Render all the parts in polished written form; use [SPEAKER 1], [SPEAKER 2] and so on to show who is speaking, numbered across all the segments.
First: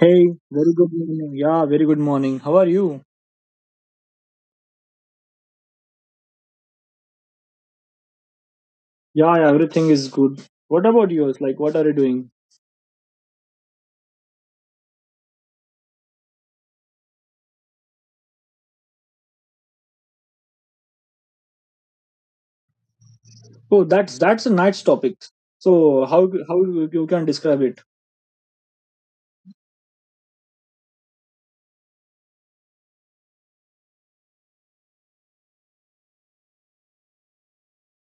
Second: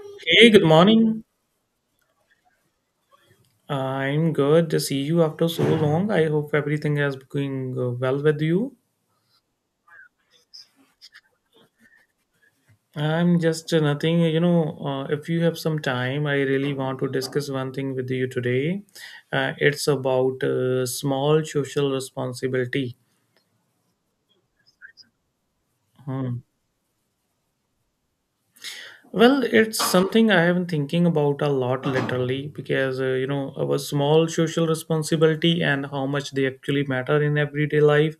[SPEAKER 1] Hey,
[SPEAKER 2] Hey, good
[SPEAKER 1] very good
[SPEAKER 2] morning.
[SPEAKER 1] morning. Yeah, very good morning. How are you?
[SPEAKER 2] I'm good to see you after so long. I hope everything is going well with you.
[SPEAKER 1] Yeah, yeah, everything is good. What about yours? Like, what are you doing?
[SPEAKER 2] I'm just nothing, If you have some time, I really want to discuss one thing with you today. It's about small social responsibility.
[SPEAKER 1] Oh, that's a nice topic. So,
[SPEAKER 2] Hmm.
[SPEAKER 1] how you can describe it?
[SPEAKER 2] Well, it's something I have been thinking about a lot lately because you know our small social responsibility and how much they actually matter in everyday life.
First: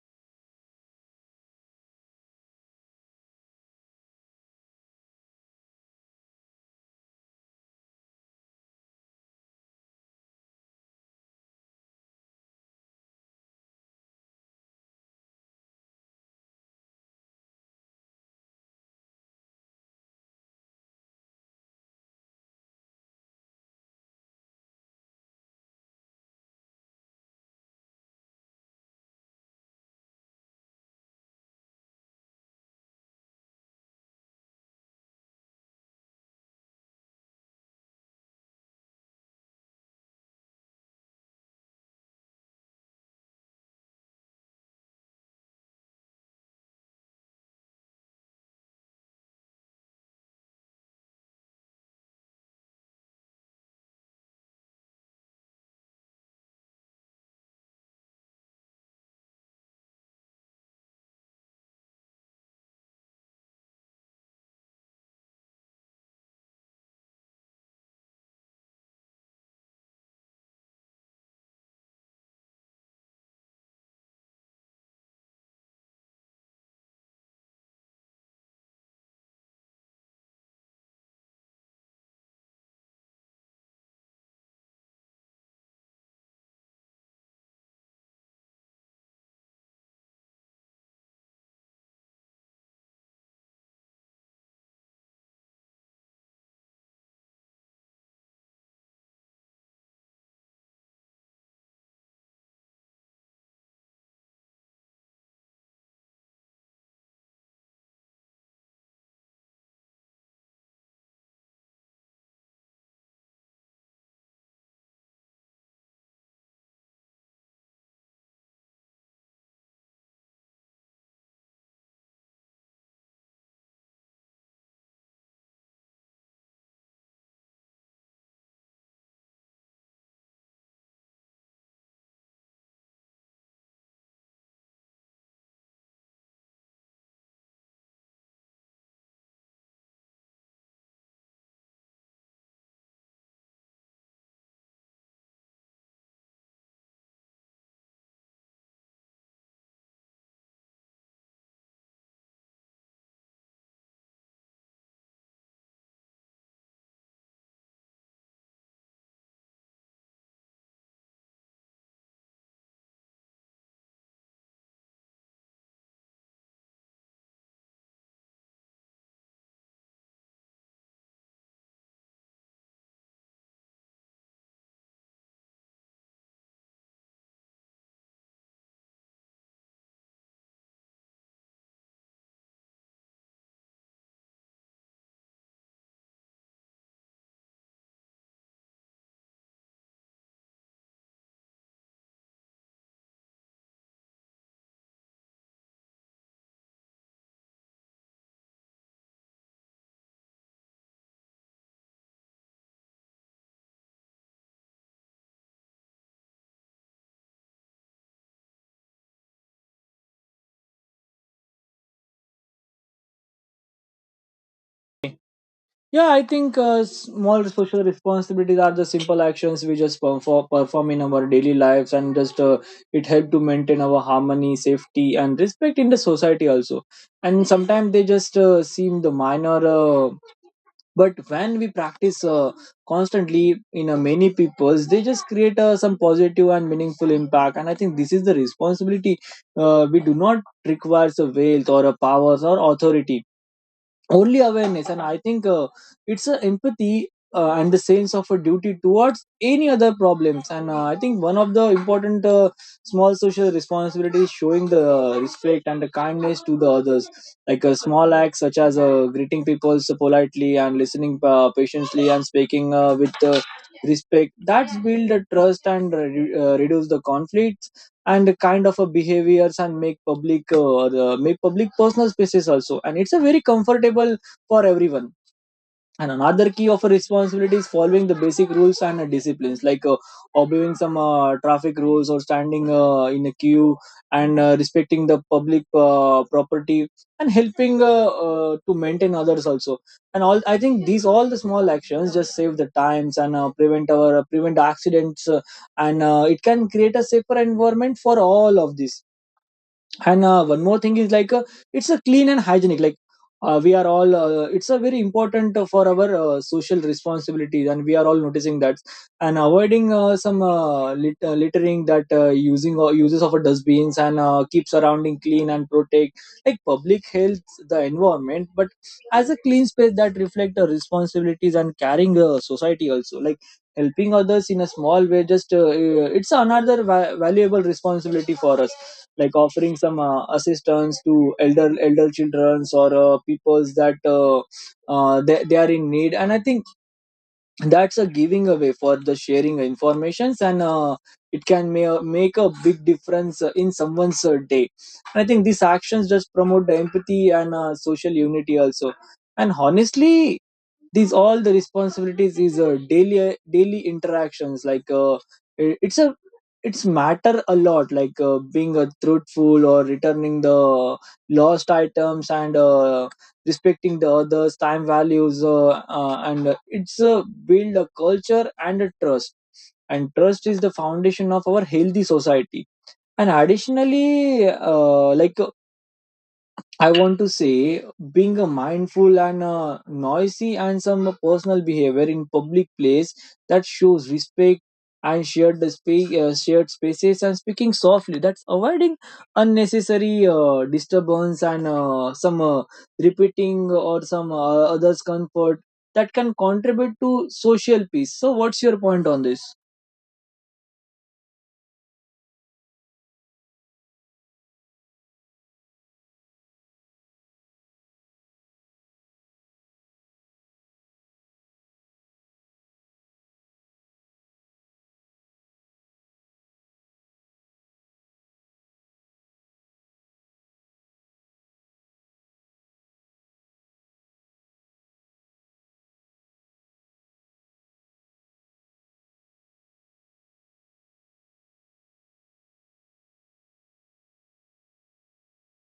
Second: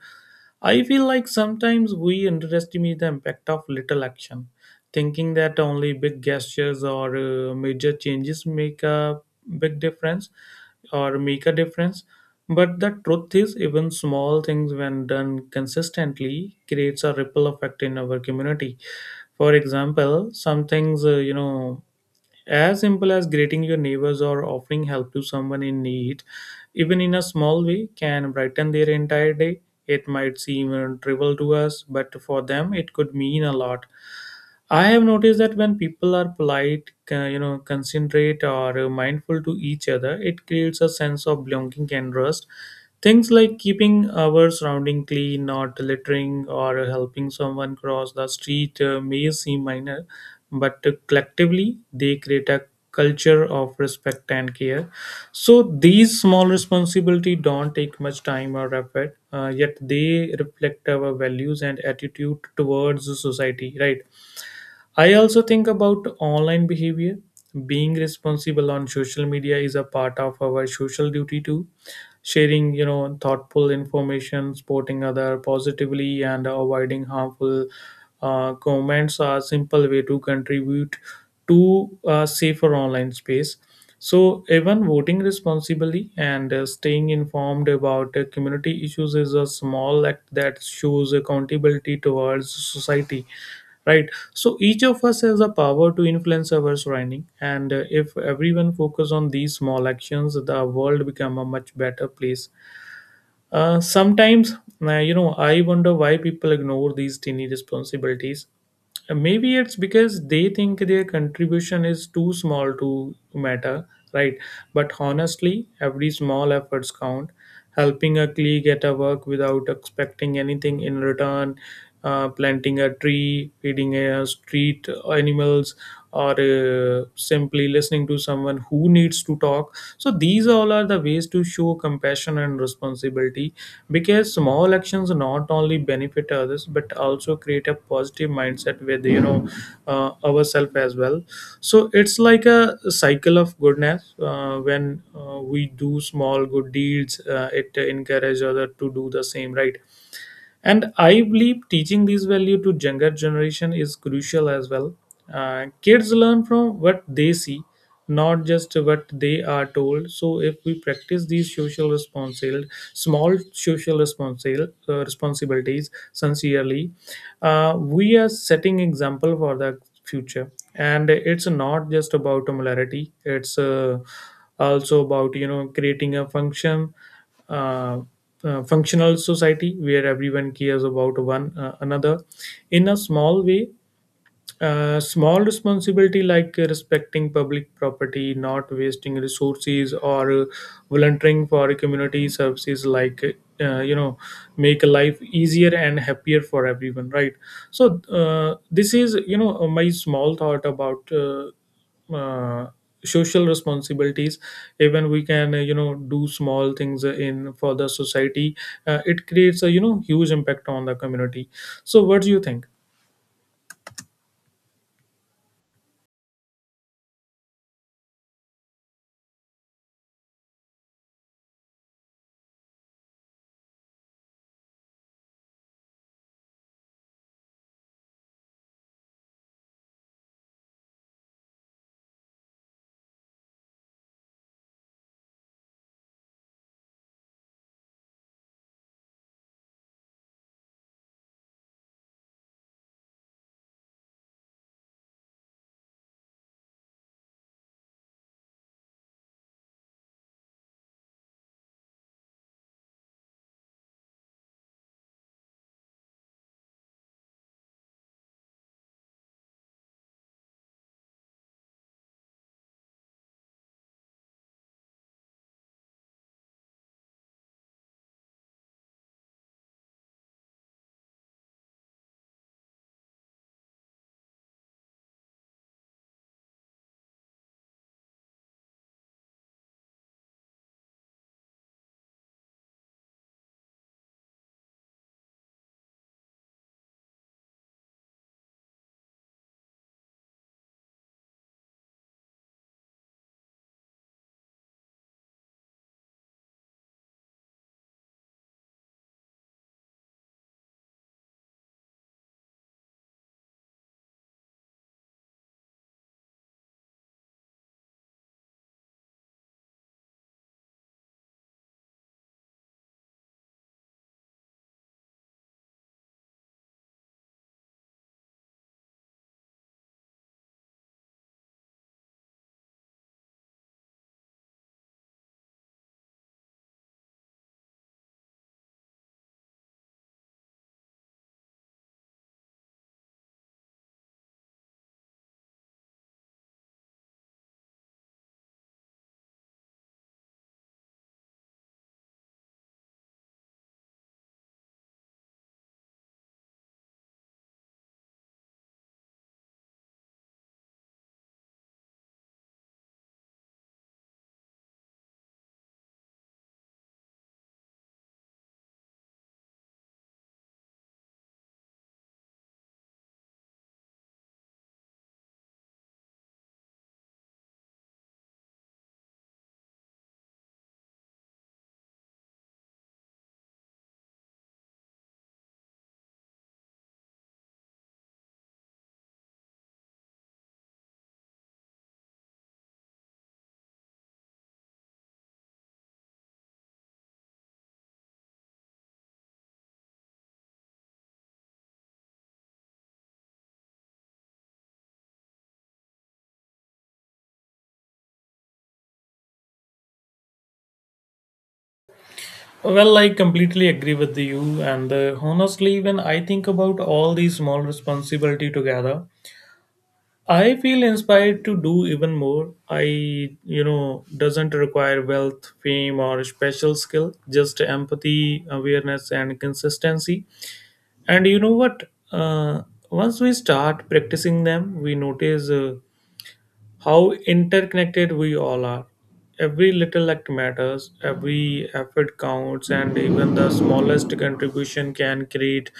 [SPEAKER 2] I feel like sometimes we underestimate the impact of little action, thinking that only big gestures or major changes make a big difference or make a difference. But the truth is, even small things, when done consistently, creates a ripple effect in our community. For example, some things, as simple as greeting your neighbors or offering help to someone in need, even in a small way, can brighten their entire day. It might seem trivial to us, but for them, it could mean a lot. I have noticed that when people are polite, considerate or mindful to each other, it creates a sense of belonging and trust. Things like keeping our surrounding clean, not littering, or helping someone cross the street may seem minor, but collectively they create a culture of respect and care. So these small responsibility don't take much time or effort, yet they reflect our values and attitude towards the society, right? I also think about online behavior. Being responsible on social media is a part of our social duty too. Sharing, thoughtful information, supporting other positively, and avoiding harmful comments are simple way to contribute to a safer online space. So even voting responsibly and staying informed about community issues is a small act that shows accountability towards society, right? So each of us has the power to influence our surrounding and if everyone focus on these small actions the world become a much better place. Sometimes I wonder why people ignore these tiny responsibilities. Maybe it's because they think their contribution is too small to matter, right? But honestly every small efforts count. Helping a colleague get a work without expecting anything in return, planting a tree, feeding a street animals, or simply listening to someone who needs to talk. So these all are the ways to show compassion and responsibility, because small actions not only benefit others but also create a positive mindset with ourselves as well. So it's like a cycle of goodness. When we do small good deeds it encourages other to do the same, right? And I believe teaching these value to younger generation is crucial as well. Kids learn from what they see, not just what they are told. So if we practice these social responsibilities, small social responsibilities, responsibilities sincerely, we are setting example for the future. And it's not just about molarity, it's also about creating a function, uh, functional society where everyone cares about one another in a small way. Small responsibility like respecting public property, not wasting resources, or volunteering for community services, like uh, you know make life easier and happier for everyone, right? So this is my small thought about uh, social responsibilities. Even we can do small things in for the society. It creates a huge impact on the community. So what do you think?
[SPEAKER 1] Yeah, I think small social responsibilities are the simple actions we just perform in our daily lives, and just it help to maintain our harmony, safety, and respect in the society also. And sometimes they just seem the minor. But when we practice constantly in many peoples they just create some positive and meaningful impact, and I think this is the responsibility. We do not require a wealth or a powers or authority, only awareness, and I think it's a empathy and the sense of a duty towards any other problems. And I think one of the important small social responsibility is showing the respect and the kindness to the others, like a small act such as greeting people so politely and listening patiently and speaking with respect. That's build the trust and reduce the conflict and kind of a behaviors, and make public make public personal spaces also, and it's a very comfortable for everyone. And another key of a responsibility is following the basic rules and disciplines, like obeying some traffic rules or standing in a queue, and respecting the public property, and helping to maintain others also. And all, I think these all the small actions just save the times and prevent our prevent accidents, and it can create a safer environment for all of this. And one more thing is like it's a clean and hygienic, like we are all it's a very important for our social responsibilities, and we are all noticing that, and avoiding some littering that using or uses of a dustbins, and keep surrounding clean and protect, like public health, the environment. But as a clean space that reflect our responsibilities and carrying society also, like helping others in a small way, just it's another valuable responsibility for us, like offering some assistance to elder childrens or peoples that they are in need. And I think that's a giving away for the sharing informations, and it can make a big difference in someone's day. And I think these actions just promote the empathy and social unity also. And honestly, these all the responsibilities is daily interactions, like it's a it's matter a lot, like being a truthful or returning the lost items, and respecting the others time values, and it's build a culture and a trust, and trust is the foundation of our healthy society. And additionally like I want to say being a mindful and noisy and some personal behavior in public place, that shows respect and shared the shared spaces and speaking softly. That's avoiding unnecessary disturbance and some repeating or some others comfort that can contribute to social peace. So, what's your point on this?
[SPEAKER 2] Well, I completely agree with you. And honestly, when I think about all these small responsibility together, I feel inspired to do even more. I, doesn't require wealth, fame, or special skill, just empathy, awareness, and consistency. And you know what? Uh, Once we start practicing them, we notice how interconnected we all are. Every little act matters, every effort counts, and even the smallest contribution can create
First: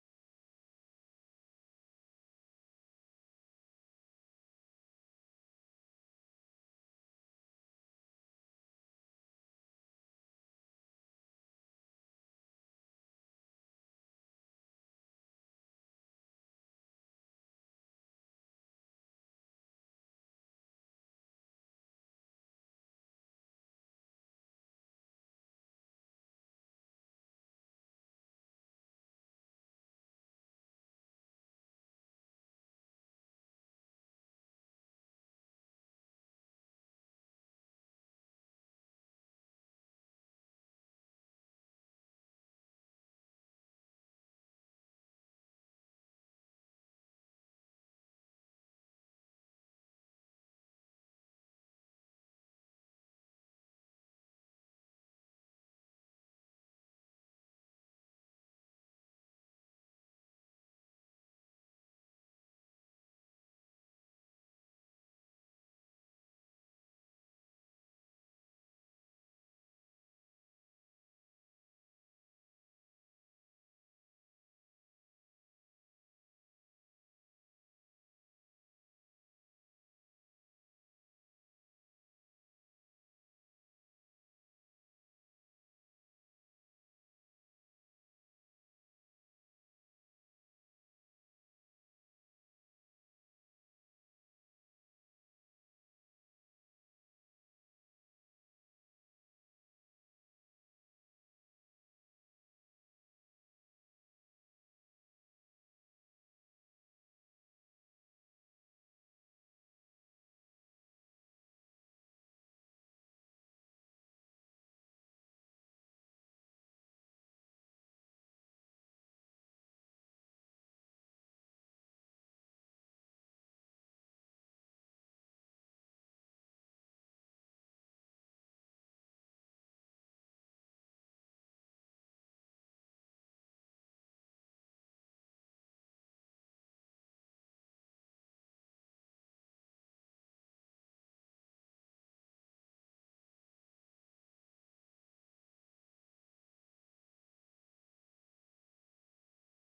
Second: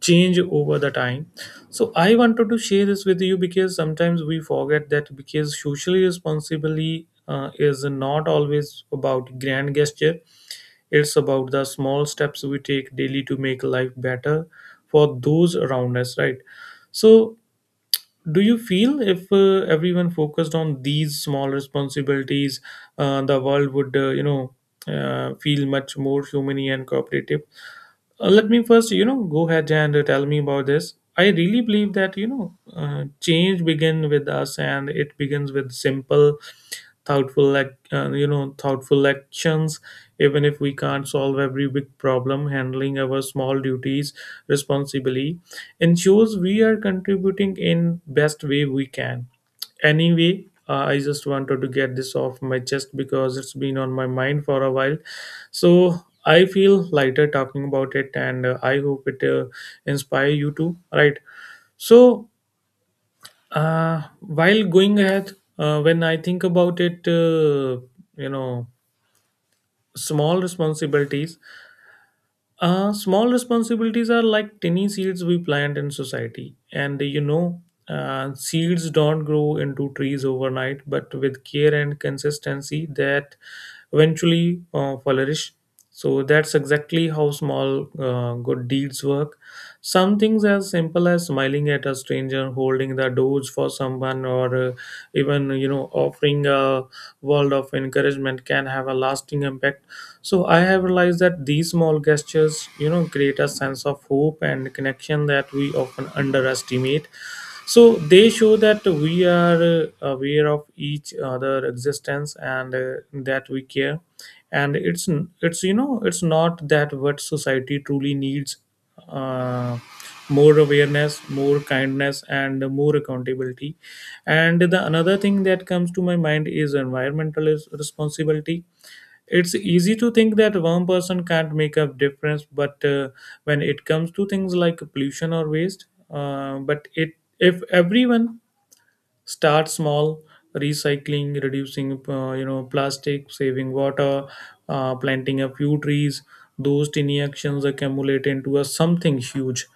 [SPEAKER 2] change over the time. So, I wanted to share this with you because sometimes we forget that because socially responsibility is not always about grand gesture, it's about the small steps we take daily to make life better for those around us, right? So, do you feel if everyone focused on these small responsibilities the world would feel much more humane and cooperative. Let me first, go ahead and tell me about this. I really believe that, change begins with us and it begins with simple, thoughtful, thoughtful actions. Even if we can't solve every big problem, handling our small duties responsibly ensures we are contributing in best way we can. Anyway, I just wanted to get this off my chest because it's been on my mind for a while. So I feel lighter talking about it, and I hope it inspire you too. Right. So while going ahead, when I think about it, you know, small responsibilities. Small responsibilities are like tiny seeds we plant in society. And you know, seeds don't grow into trees overnight, but with care and consistency, that eventually flourish. So that's exactly how small good deeds work. Some things as simple as smiling at a stranger, holding the doors for someone, or even offering a world of encouragement can have a lasting impact. So I have realized that these small gestures create a sense of hope and connection that we often underestimate. So they show that we are aware of each other existence and that we care. And it's it's not that what society truly needs, uh, more awareness, more kindness and more accountability. And the another thing that comes to my mind is environmental responsibility. It's easy to think that one person can't make a difference, but when it comes to things like pollution or waste, but it, if everyone starts small, recycling, reducing plastic, saving water, planting a few trees, those tiny actions accumulate into a something huge.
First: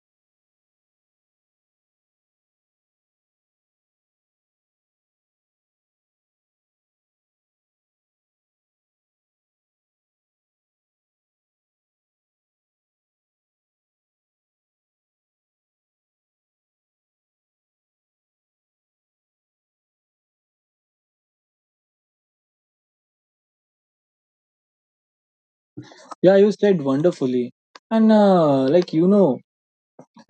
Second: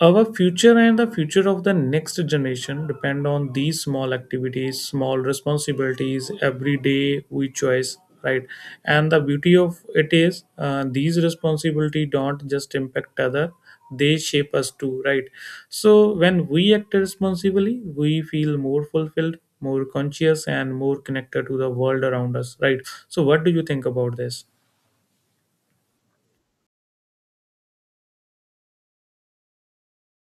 [SPEAKER 2] Our future and the future of the next generation depend on these small activities, small responsibilities, every day we choose, right? And the beauty of it is these responsibility don't just impact other, they shape us too, right? So when we act responsibly, we feel more fulfilled, more conscious, and more connected to the world around us, right? So what do you think about this?
[SPEAKER 1] Yeah, you said wonderfully, and like you know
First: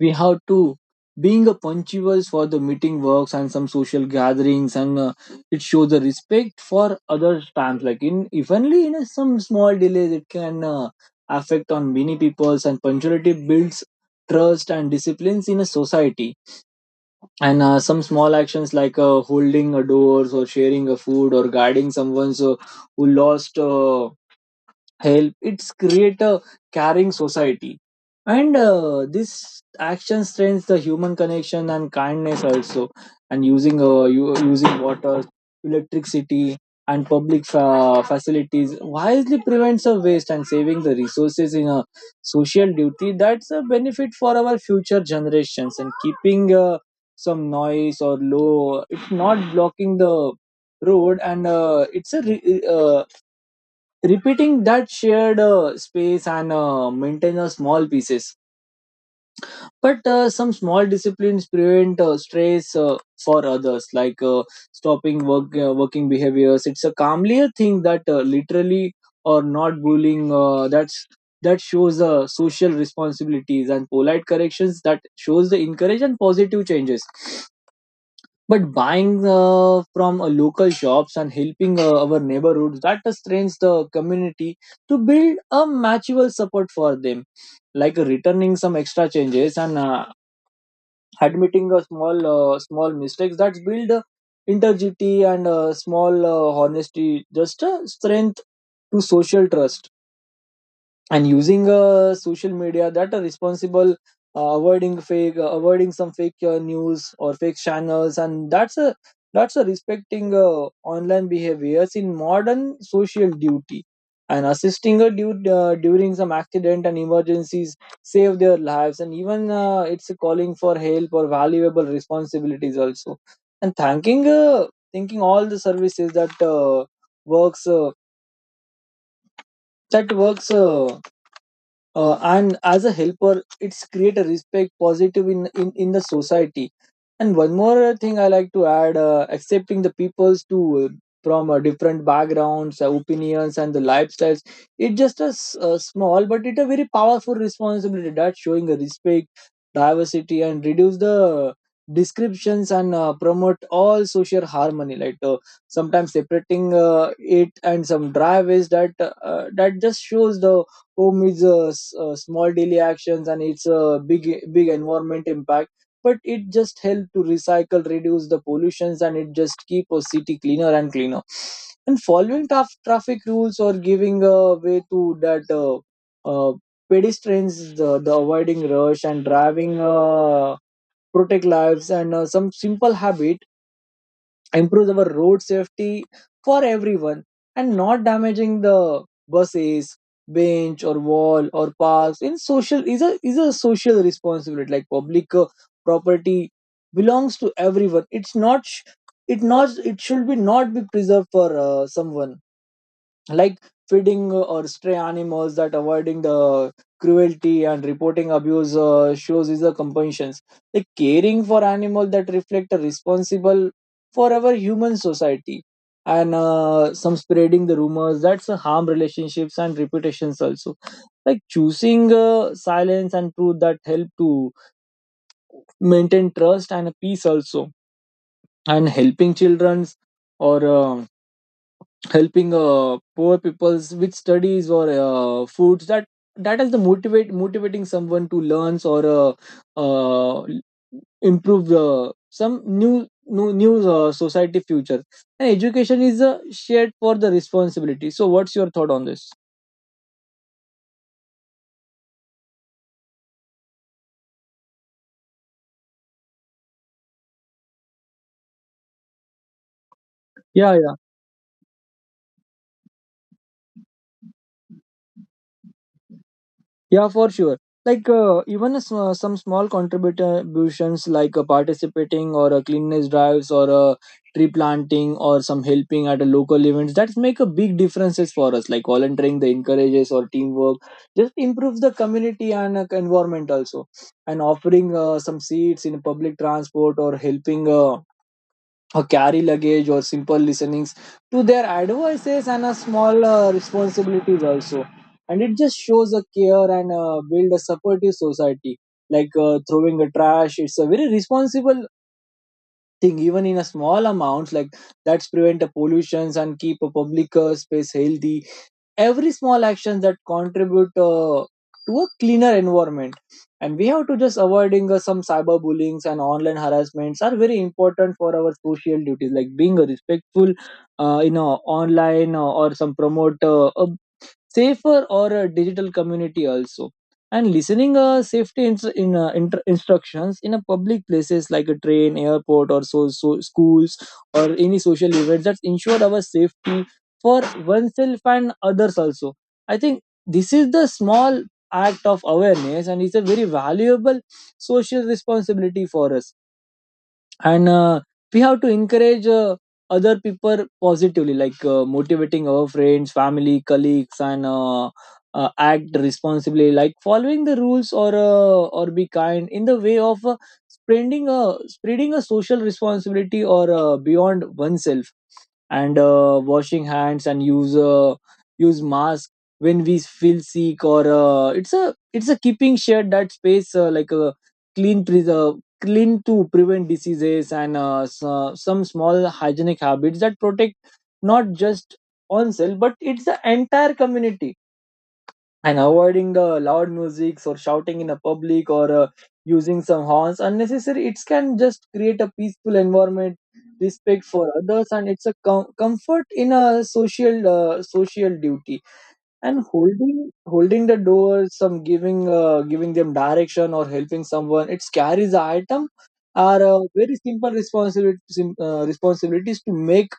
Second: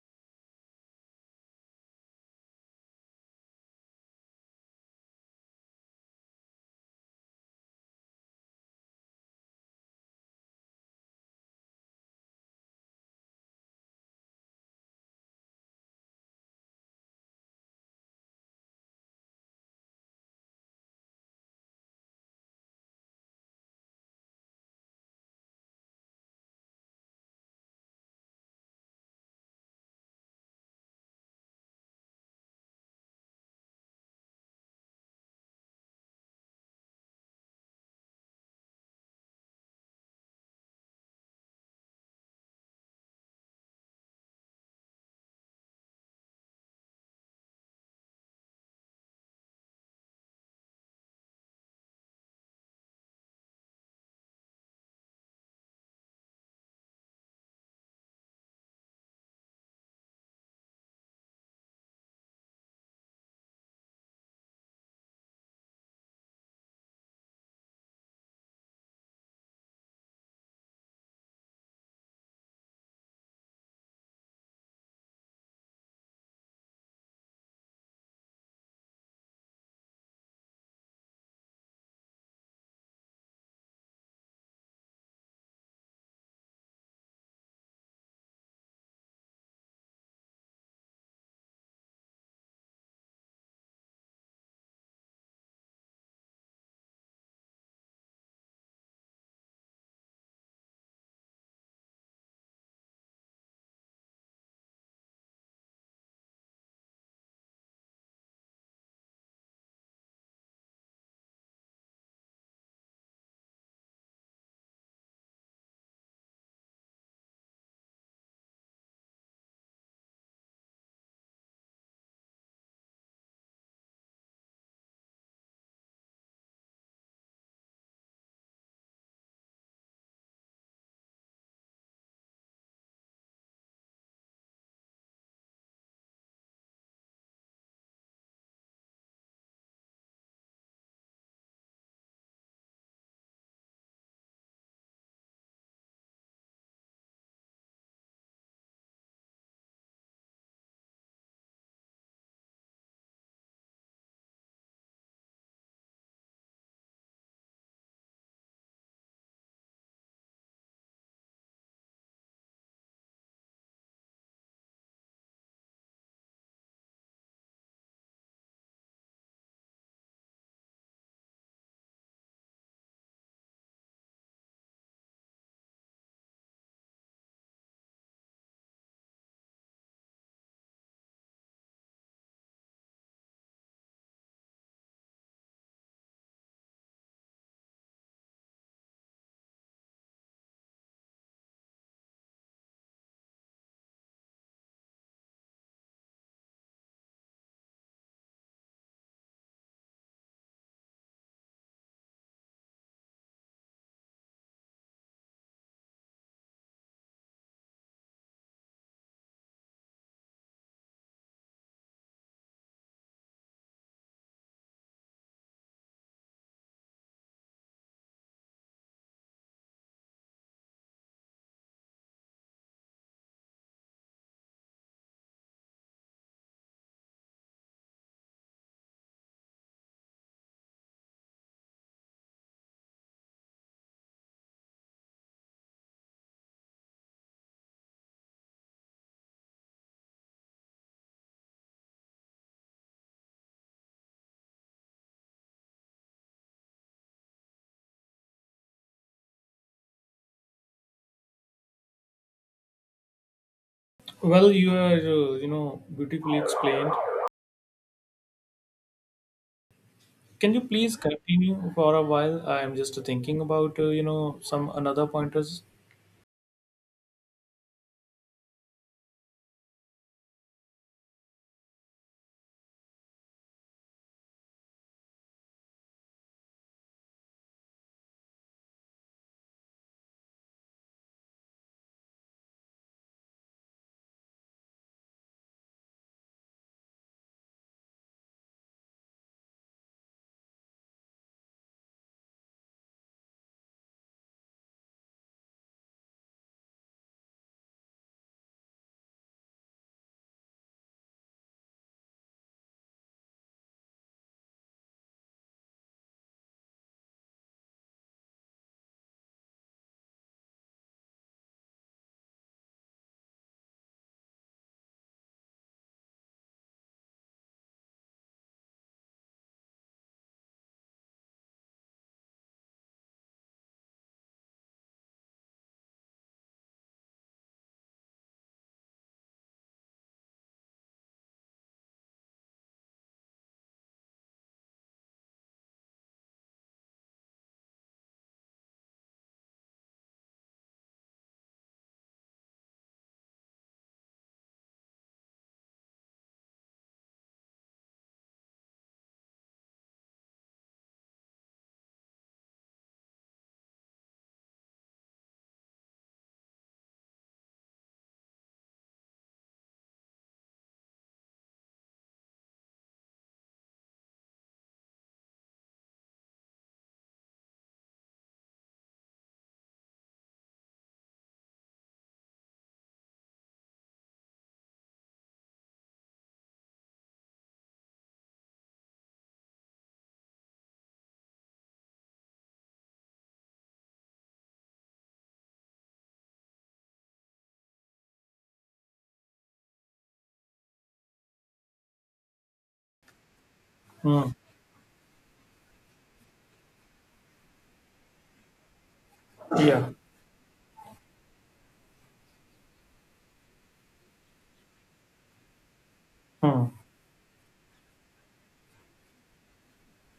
[SPEAKER 1] we have to being a punctual for the meeting works and some social gatherings, and it shows the respect for other times, like in if only in a, some small delays it can affect on many peoples, and punctuality builds trust and disciplines in a society. And some small actions, like holding a doors or sharing a food or guiding someone so who lost help, it's create a caring society. And this action strengthens the human connection and kindness also. And using using water, electricity and public facilities wisely prevents a waste, and saving the resources in a social duty, that's a benefit for our future generations. And keeping some noise or low, it's not blocking the road, and it's a repeating that shared space, and maintain a small pieces. But some small disciplines prevent stress for others, like stopping working behaviors, it's a calmlier thing that literally or not bullying that's that shows social responsibilities, and polite corrections, that shows the encourage and positive changes. But buying from local shops and helping our neighborhoods, that strengthens the community to build a mutual support for them, like returning some extra changes, and admitting a small mistakes, that's build integrity, and small honesty, just strength to social trust. And using social media that are responsible, avoiding some fake news or fake channels, and that's a respecting online behaviors in modern social duty. And assisting a dude during some accident and emergencies, save their lives, and even it's a calling for help or valuable responsibilities also. And thanking all the services that works that works, and as a helper, it's create a respect positive in the society. And one more thing I like to add, accepting the peoples to uh, from different backgrounds, opinions and the lifestyles, it's just a small, but it's a very powerful responsibility, that showing a respect diversity and reduce the descriptions, and promote all social harmony, like sometimes separating it and some driveways that that just shows the home is a small daily actions, and it's a big environment impact. But it just help to recycle, reduce the pollutions, and it just keep a city cleaner and cleaner. And following tough traffic rules or giving a way to that uh, pedestrians, the avoiding rush and driving protect lives, and some simple habit improves our road safety for everyone. And not damaging the buses, bench or wall or parks in social is a social responsibility, like public property belongs to everyone, it not it should be not be preserved for someone. Like feeding or stray animals, that avoiding the cruelty and reporting abuse shows is a compassion. Like caring for animal that reflect a responsible for our human society. And some spreading the rumors, that's a harm relationships and reputations also, like choosing silence and truth, that help to maintain trust and peace also. And helping childrens or helping poor peoples with studies or foods, that that is the motivate motivating someone to learns or uh, improve some new society future, and education is a shared for the responsibility. So what's your thought on this?
[SPEAKER 2] Well, you are, beautifully explained. Can you
[SPEAKER 1] yeah yeah
[SPEAKER 2] please continue for a while? I am just thinking about some another pointers.
[SPEAKER 1] Yeah, for sure. Like even some small contributions, like participating or cleanliness drives, or tree planting or some helping at a local events, that make a big differences for us. Like volunteering, the encourages or teamwork just improves the community and environment also. And offering some seats in public transport or helping. Or carry luggage or simple listenings to their advices and a small responsibilities also, and it just shows a care and build a supportive society. Like throwing a trash, it's a very responsible thing, even in a small amounts, like that's prevent a pollutions and keep a public space healthy. Every small action that contribute to a cleaner environment. And we have to just avoiding some cyber bullyings and online harassments are very important for our social duties, like being a respectful online or some promote a safer or a digital community also. And listening safety instructions in a public places, like a train, airport or so schools or any social events, that ensure our safety for oneself and others also. I think this is the small act of awareness, and it's a very valuable social responsibility for us. And we have to encourage other people positively, like motivating our friends, family, colleagues, and act responsibly, like following the rules or be kind in the way of spreading a social responsibility or beyond oneself. And washing hands and use use mask when we feel sick, or it's a keeping shared that space like a clean preserve clean to prevent diseases, and so, some small hygienic habits that protect not just oneself, but it's the entire community. And avoiding loud music or shouting in a public, or using some horns unnecessary, it can just create a peaceful environment, respect
[SPEAKER 2] Hmm.
[SPEAKER 1] for others, and it's a comfort in a social duty. And
[SPEAKER 2] Yeah.
[SPEAKER 1] holding the door, some giving them direction, or helping someone, it carries the item are
[SPEAKER 2] Hmm.
[SPEAKER 1] very simple responsibilities to make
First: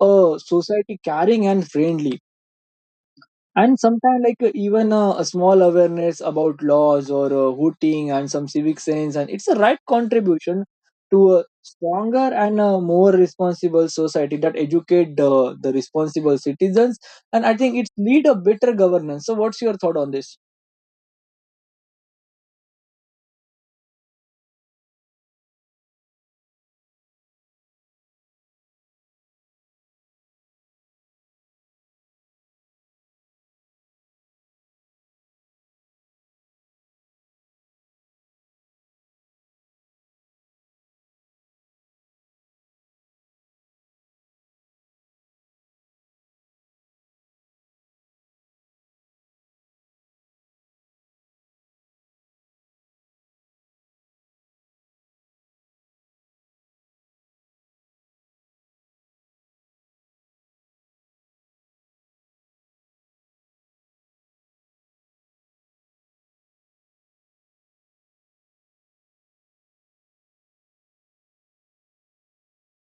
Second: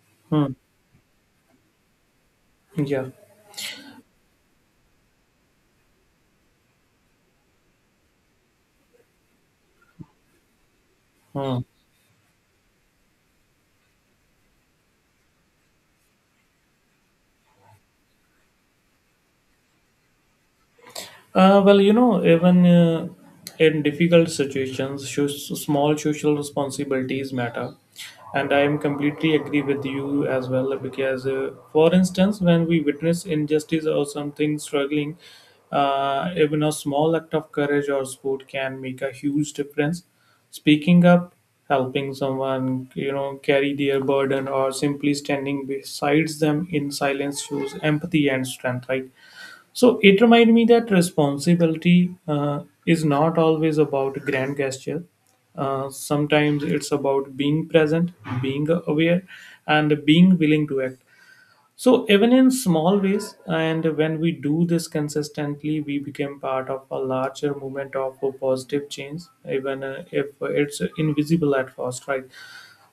[SPEAKER 1] a
[SPEAKER 2] Hmm.
[SPEAKER 1] society caring and friendly.
[SPEAKER 2] Yeah.
[SPEAKER 1] And sometimes, like even a small awareness about laws or hooting and some civic sense, and it's a right contribution to a
[SPEAKER 2] Hmm.
[SPEAKER 1] stronger and a more responsible society that educate the responsible citizens. And I think it's lead a better governance. So what's your thought on this?
[SPEAKER 2] Well, even in difficult situations, small social responsibilities matter. And I am completely agree with you as well because, for instance, when we witness injustice or something struggling, even a small act of courage or support can make a huge difference. Speaking up, helping someone, carry their burden, or simply standing beside them in silence shows empathy and strength, right? So it reminded me that responsibility is not always about grand gesture. Sometimes it's about being present, being aware, and being willing to act. So even in small ways, and when we do this consistently, we become part of a larger movement of a positive change, even if it's invisible at first, right?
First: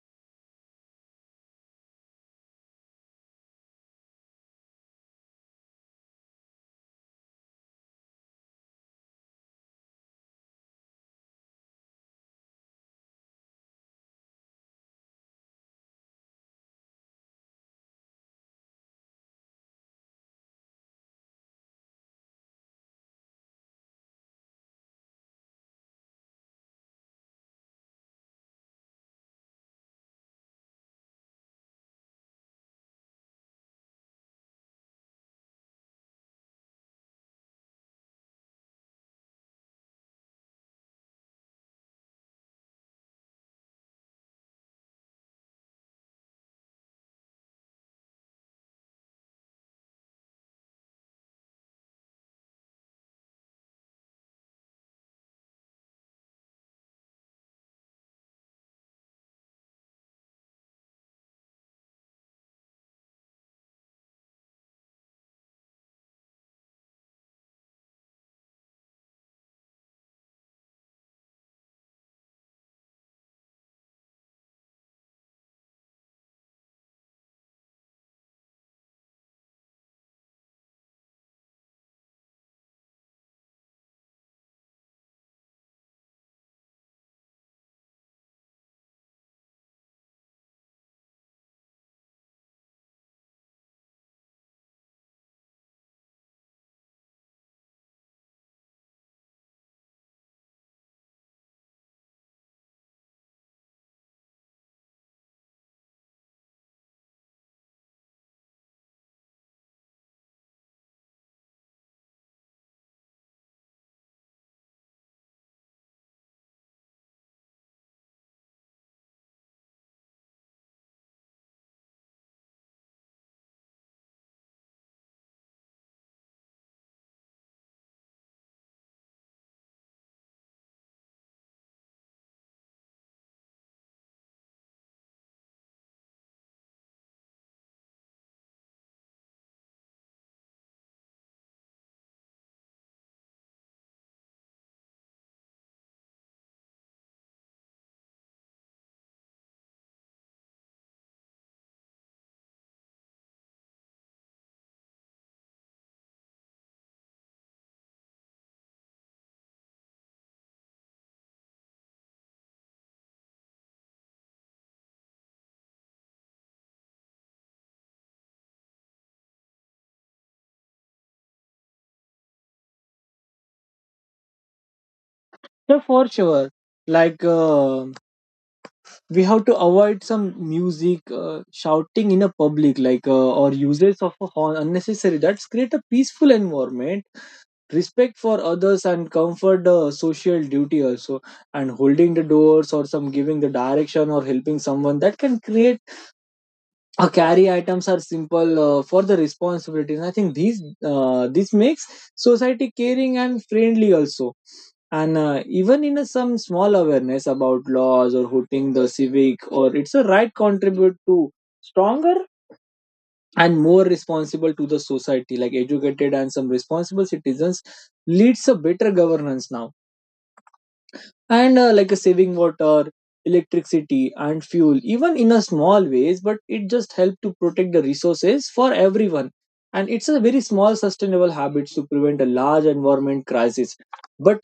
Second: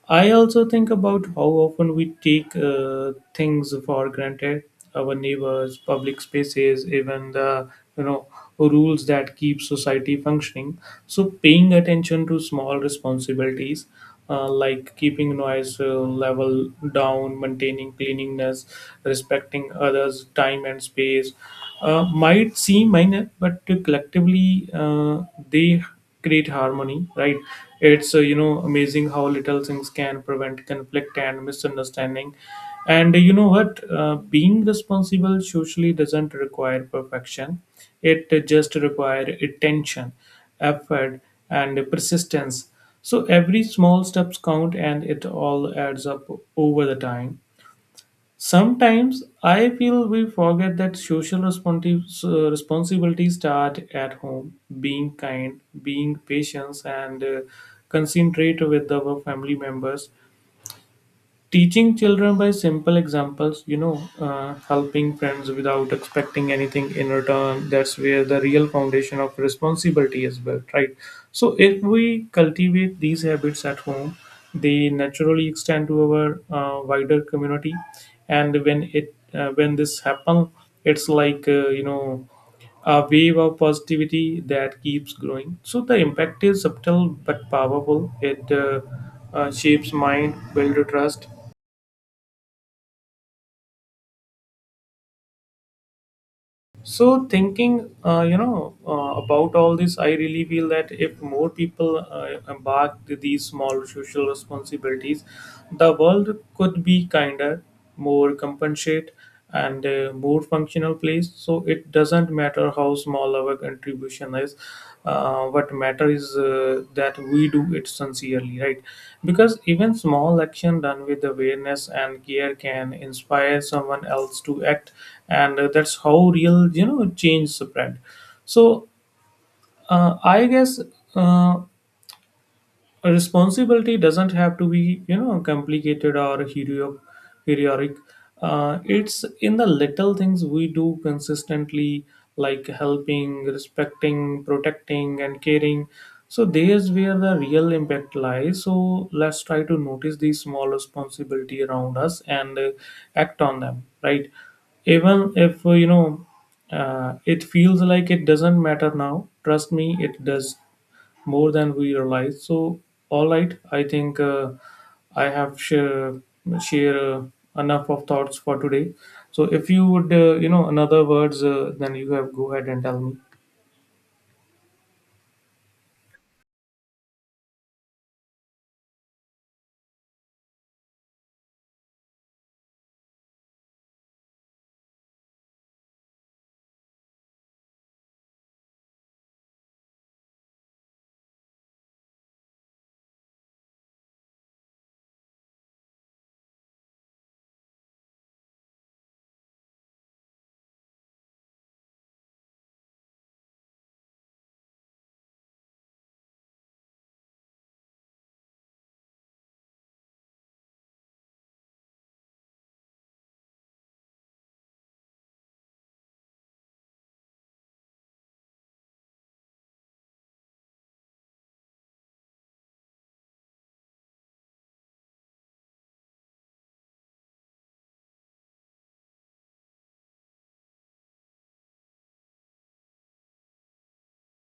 [SPEAKER 2] I also think about how often we take things for granted, our neighbors, public spaces, even the you know rules that keep society functioning. So paying attention to small responsibilities like keeping noise level down, maintaining cleanliness, respecting others' time and space might seem minor, but collectively they great harmony, right? It's amazing how little things can prevent conflict and misunderstanding. And you know what being responsible socially doesn't require perfection. It just requires attention, effort, and persistence. So every small steps count and it all adds up over the time. Sometimes I feel we forget that social responsibilities start at home. Being kind, being patient, and concentrate with our family members. Teaching children by simple examples, helping friends without expecting anything in return, that's where the real foundation of responsibility is built, right? So, if we cultivate these habits at home, they naturally extend to our wider community. And when it when this happens, it's like a wave of positivity that keeps growing. So the impact is subtle but powerful. It shapes mind, builds trust. So thinking, about all this, I really feel that if more people embark to these small social responsibilities, the world could be kinder, more compensate, and a more functional place. So it doesn't matter how small our contribution is. What matter is that we do it sincerely, right? Because even small action done with awareness and care can inspire someone else to act, and that's how real, change spread. So I guess uh, a responsibility doesn't have to be, complicated or heroic. It's in the little things we do consistently, like helping, respecting, protecting and caring. So there's where the real impact lies. So let's try to notice these small responsibility around us and act on them, right? Even if it feels like it doesn't matter now, trust me, it does more than we realize. So, all right, I think I have share share enough of thoughts for today. So, if you would, another words, then you have go ahead and tell me.
[SPEAKER 1] So for sure, like we have to avoid some music, shouting in a public, like or uses of a horn unnecessary, that's create a peaceful environment, respect for others, and comfort the social duty also. And holding the doors, or some giving the direction, or helping someone, that can create a carry items are simple, for the responsibilities. I think these this makes society caring and friendly also. And even in a, some small awareness about laws or hooting the civic, or it's a right contribute to stronger and more responsible to the society, like educated and some responsible citizens leads a better governance now. And like a saving water, electricity, and fuel even in a small ways, but it just helped to protect the resources for everyone. And it's a very small sustainable habits to prevent a large environment crisis. But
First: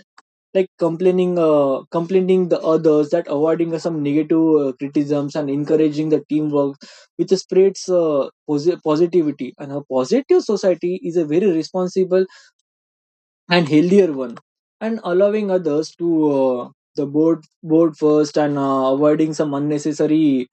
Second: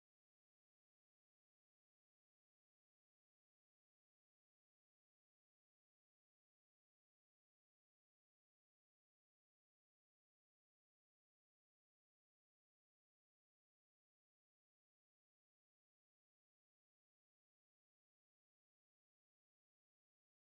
[SPEAKER 1] like complaining the others, that avoiding some negative criticisms, and encouraging the teamwork, which spreads positivity, and a positive society is a very responsible and healthier one. And allowing others to the board first, and avoiding some unnecessary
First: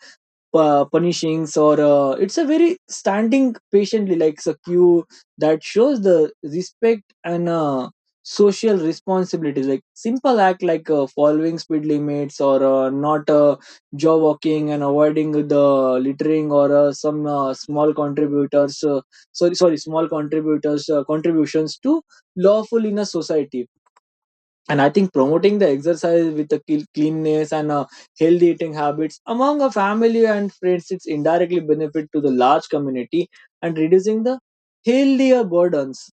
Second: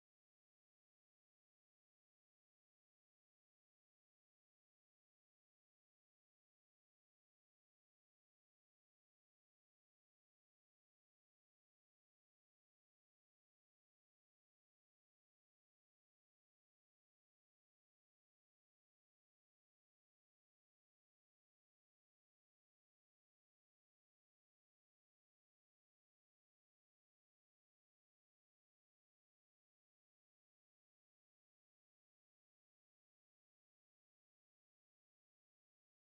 [SPEAKER 1] punishings, or it's a very standing patiently like a cue, that shows the respect and social responsibilities, like simple act like following speed limits, or not jaw walking, and avoiding the littering, or some small contributors sorry sorry small contributors contributions to lawful in a society. And I think promoting the exercise with the cleanness and healthy eating habits among a family and friends, it's indirectly benefit to the large community and reducing the healthier burdens.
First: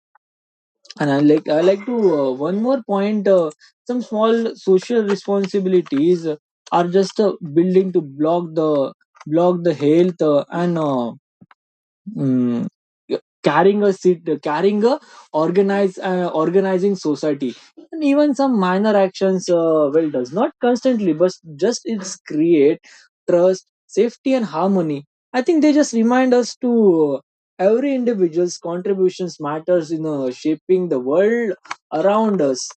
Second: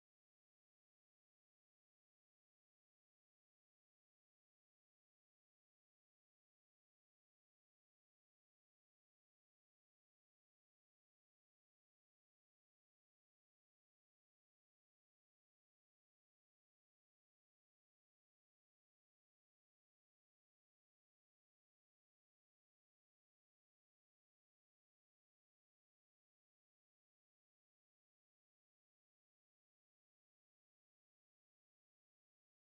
[SPEAKER 1] And I like to one more point. Some small social responsibilities are just building to block the health and mm, carrying a organized organizing society. And even some minor actions, well does not constantly but just it's create trust, safety, and harmony. I think they just remind us to, every individual's contributions matters in shaping the world around us.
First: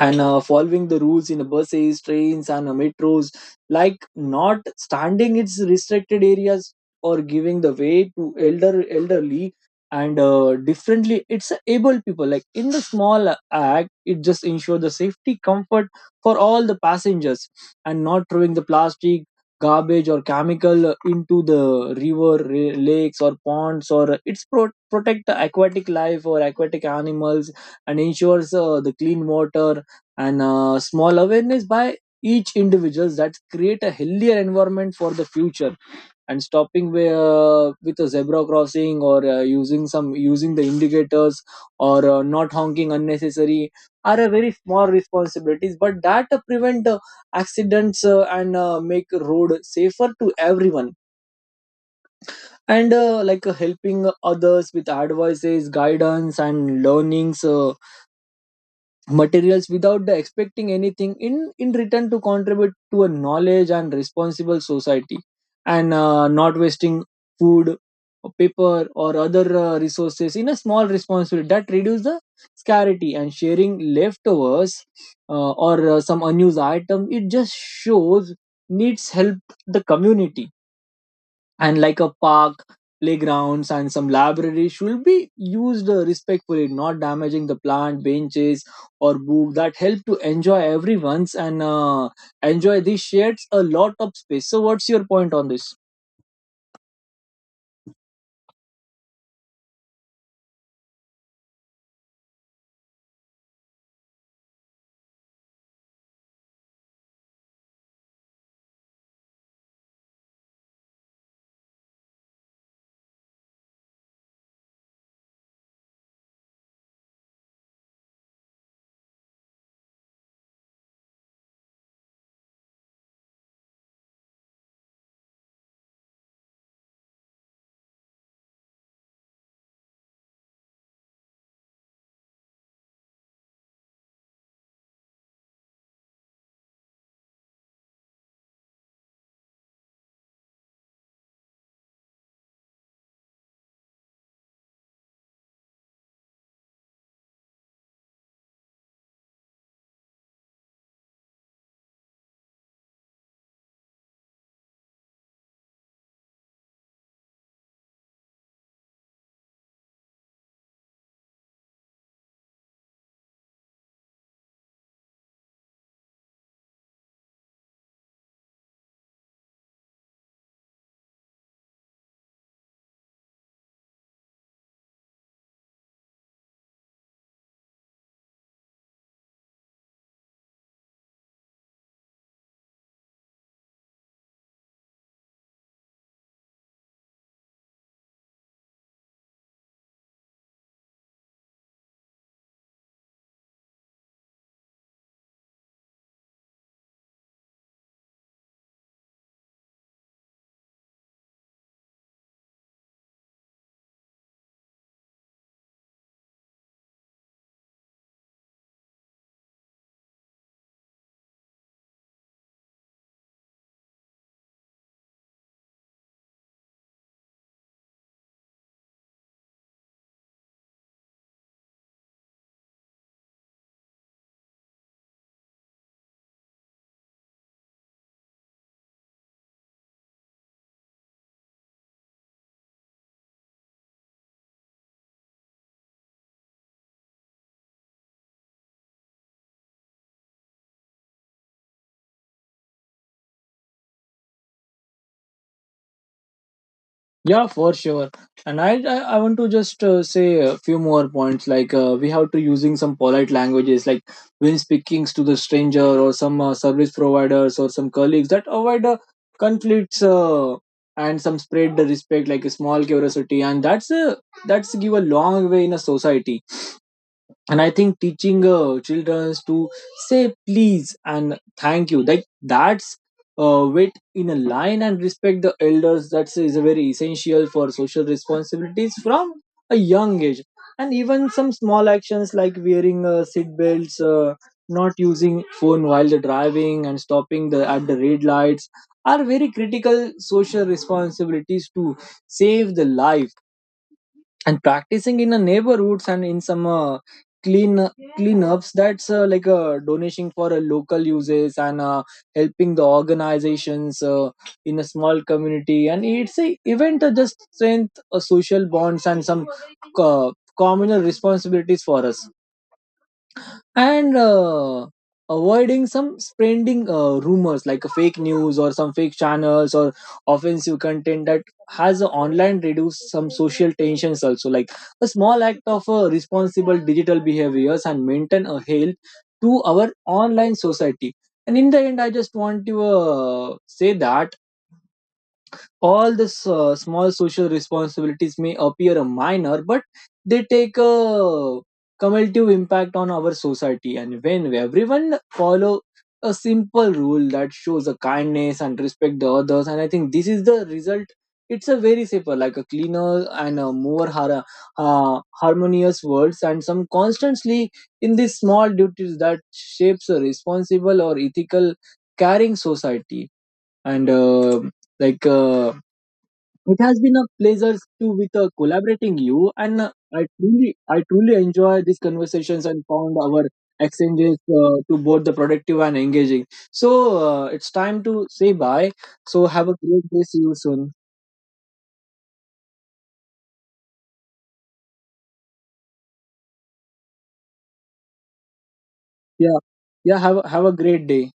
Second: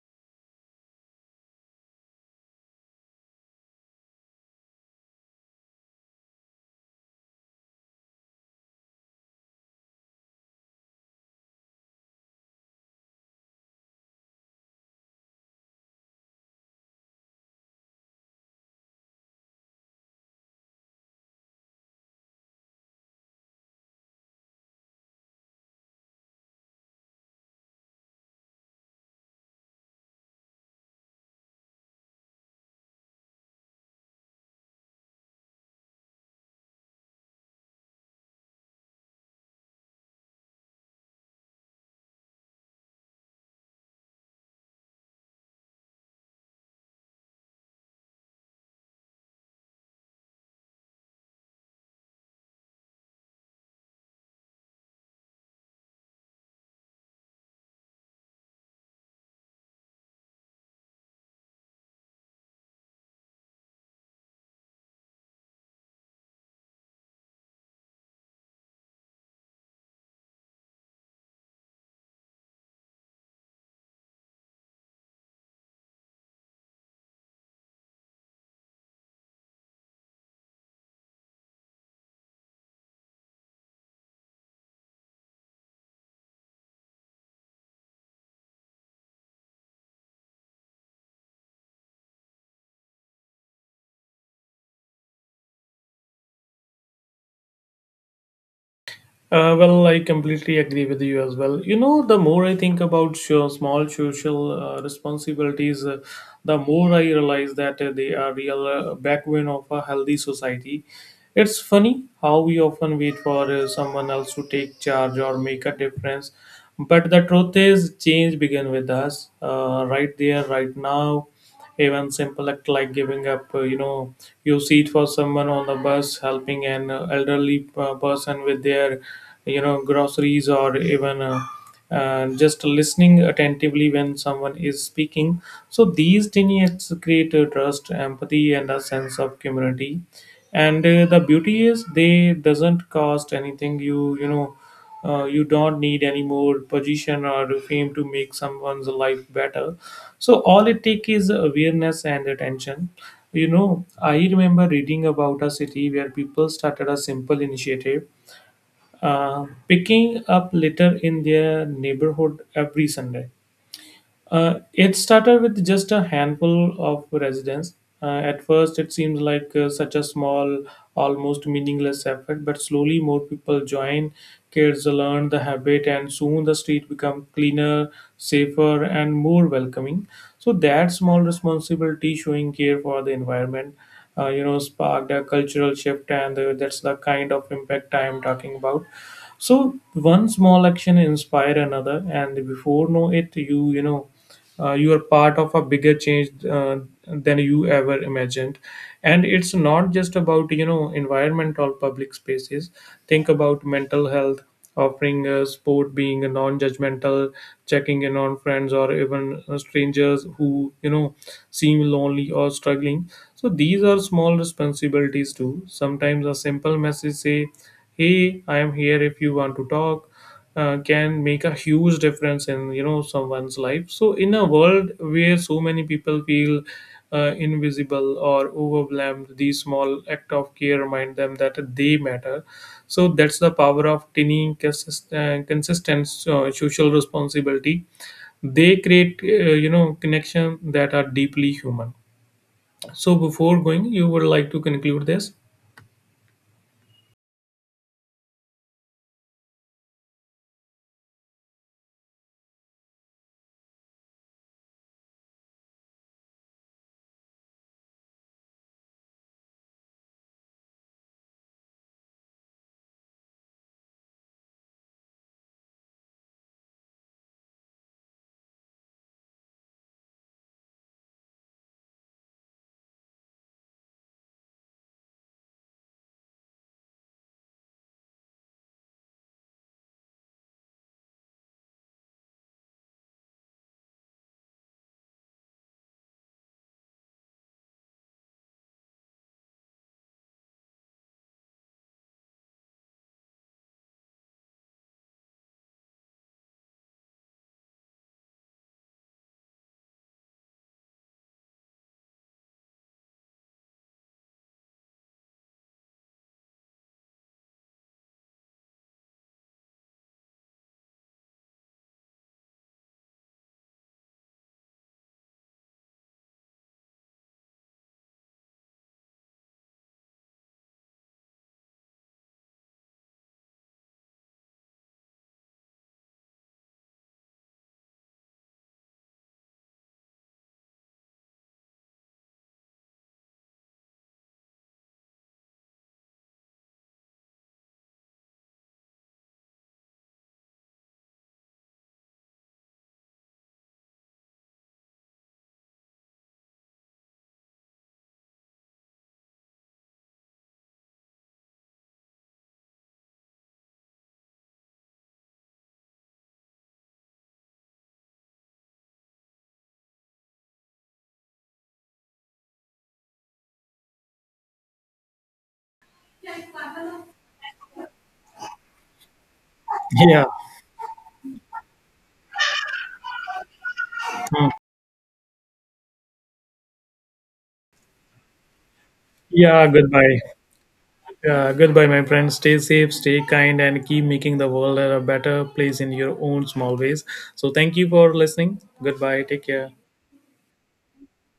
[SPEAKER 1] And following the rules in the buses, trains, and metros, like not standing its restricted areas, or giving the way to elderly and differently it's a able people, like in the small act it just ensure the safety comfort for all the passengers. And not throwing the plastic garbage or chemical into the lakes or ponds, or it's protect the aquatic life or aquatic animals, and ensures the clean water. And small awareness by each individuals that create a healthier environment for the future. And stopping with a zebra crossing, or using the indicators, or not honking unnecessary, are a very small responsibilities but that prevent accidents, and make road safer to everyone. And like helping others with advices, guidance, and learnings materials without the expecting anything in return to contribute to a knowledge and responsible society. And not wasting food or paper or other resources in a small responsibility that reduce the scarcity. And sharing leftovers, or some unused item, it just shows needs help the community. And like a park, playgrounds, and some libraries should be used respectfully, not damaging the plant benches or book that help to enjoy everyone's. And enjoy these shares a lot of space. So what's your point on this?
[SPEAKER 2] Well, I completely agree with you as well. You know, the more I think about small social responsibilities, the more I realize that they are real backbone of a healthy society. It's funny how we often wait for someone else to take charge or make a difference, but the truth is, change begins with us, right there, right now. Even simple act like giving up, your seat for someone on the bus, helping an elderly person with their, groceries, or even just listening attentively when someone is speaking. So these tiny acts create trust, empathy and a sense of community. And the beauty is, they doesn't cost anything. You don't need any more position or fame to make someone's life better. So all it takes is awareness and attention. You know, I remember reading about a city where people started a simple initiative, picking up litter in their neighborhood every Sunday. It started with just a handful of residents. At first, it seemed like such a small, almost meaningless effort, but slowly more people joined, kids learned the habit, and soon the street became cleaner, safer, and more welcoming. So, that small responsibility, showing care for the environment, sparked a cultural shift, and that's the kind of impact I am talking about. So, one small action inspire another, and before know it, you are part of a bigger change than you ever imagined. And it's not just about, environment or public spaces. Think about mental health, offering a sport, being a non-judgmental, checking in on friends or even strangers who, seem lonely or struggling. So these are small responsibilities too. Sometimes a simple message say, "Hey, I'm here if you want to talk," can make a huge difference in, someone's life. So in a world where so many people feel invisible or overwhelmed, these small act of care remind them that they matter. So that's the power of tiny, consistent social responsibility. They create, connection that are deeply human. So before going, you would like to conclude this?
[SPEAKER 1] Yeah, for sure. And I want to just say a few more points. Like we have to using some polite languages, like when speaking to the stranger, or some service providers, or some colleagues that avoid conflicts, and some spread the respect, like a small curiosity, and that's give a long way in a society. And I think teaching children to say please and thank you, like that's wait in a line and respect the elders, that's is very essential for social responsibilities from a young age. And even some small actions like wearing seat belts, not using phone while the driving, and stopping the at the red lights are very critical social responsibilities to save the life. And practicing in the neighborhoods and in some clean cleanups, that's like a donation for local uses, and helping the organizations in a small community, and it's a event just strength social bonds and some uh, communal responsibilities for us. And avoiding some spreading rumors like fake news, or some fake channels, or offensive content that has a online, reduce some social tensions also, like a small act of responsible digital behaviors and maintain a health to our online society. And in the end I just want to say that all the small social responsibilities may appear minor, but they take a cumulative impact on our society. And when everyone follow a simple rule that shows a kindness and respect the others, and I think this is the result, it's a very safer like a cleaner and a more harmonious world, and some constantly in these small duties that shapes a responsible or ethical caring society. And like it has been a pleasure to with collaborating you, and
[SPEAKER 2] Yeah.
[SPEAKER 1] I truly enjoy these conversations and found our exchanges
[SPEAKER 2] Hmm.
[SPEAKER 1] to both the productive and engaging. So it's time to say bye. So
[SPEAKER 2] Yeah,
[SPEAKER 1] have a great
[SPEAKER 2] goodbye.
[SPEAKER 1] day. See you soon.
[SPEAKER 2] Yeah, goodbye, my friend. Stay safe, stay kind, and keep making the world a better place in your own small ways. So, thank you for listening. Goodbye. Take
[SPEAKER 1] Yeah,
[SPEAKER 2] care.
[SPEAKER 1] yeah. Have a great day.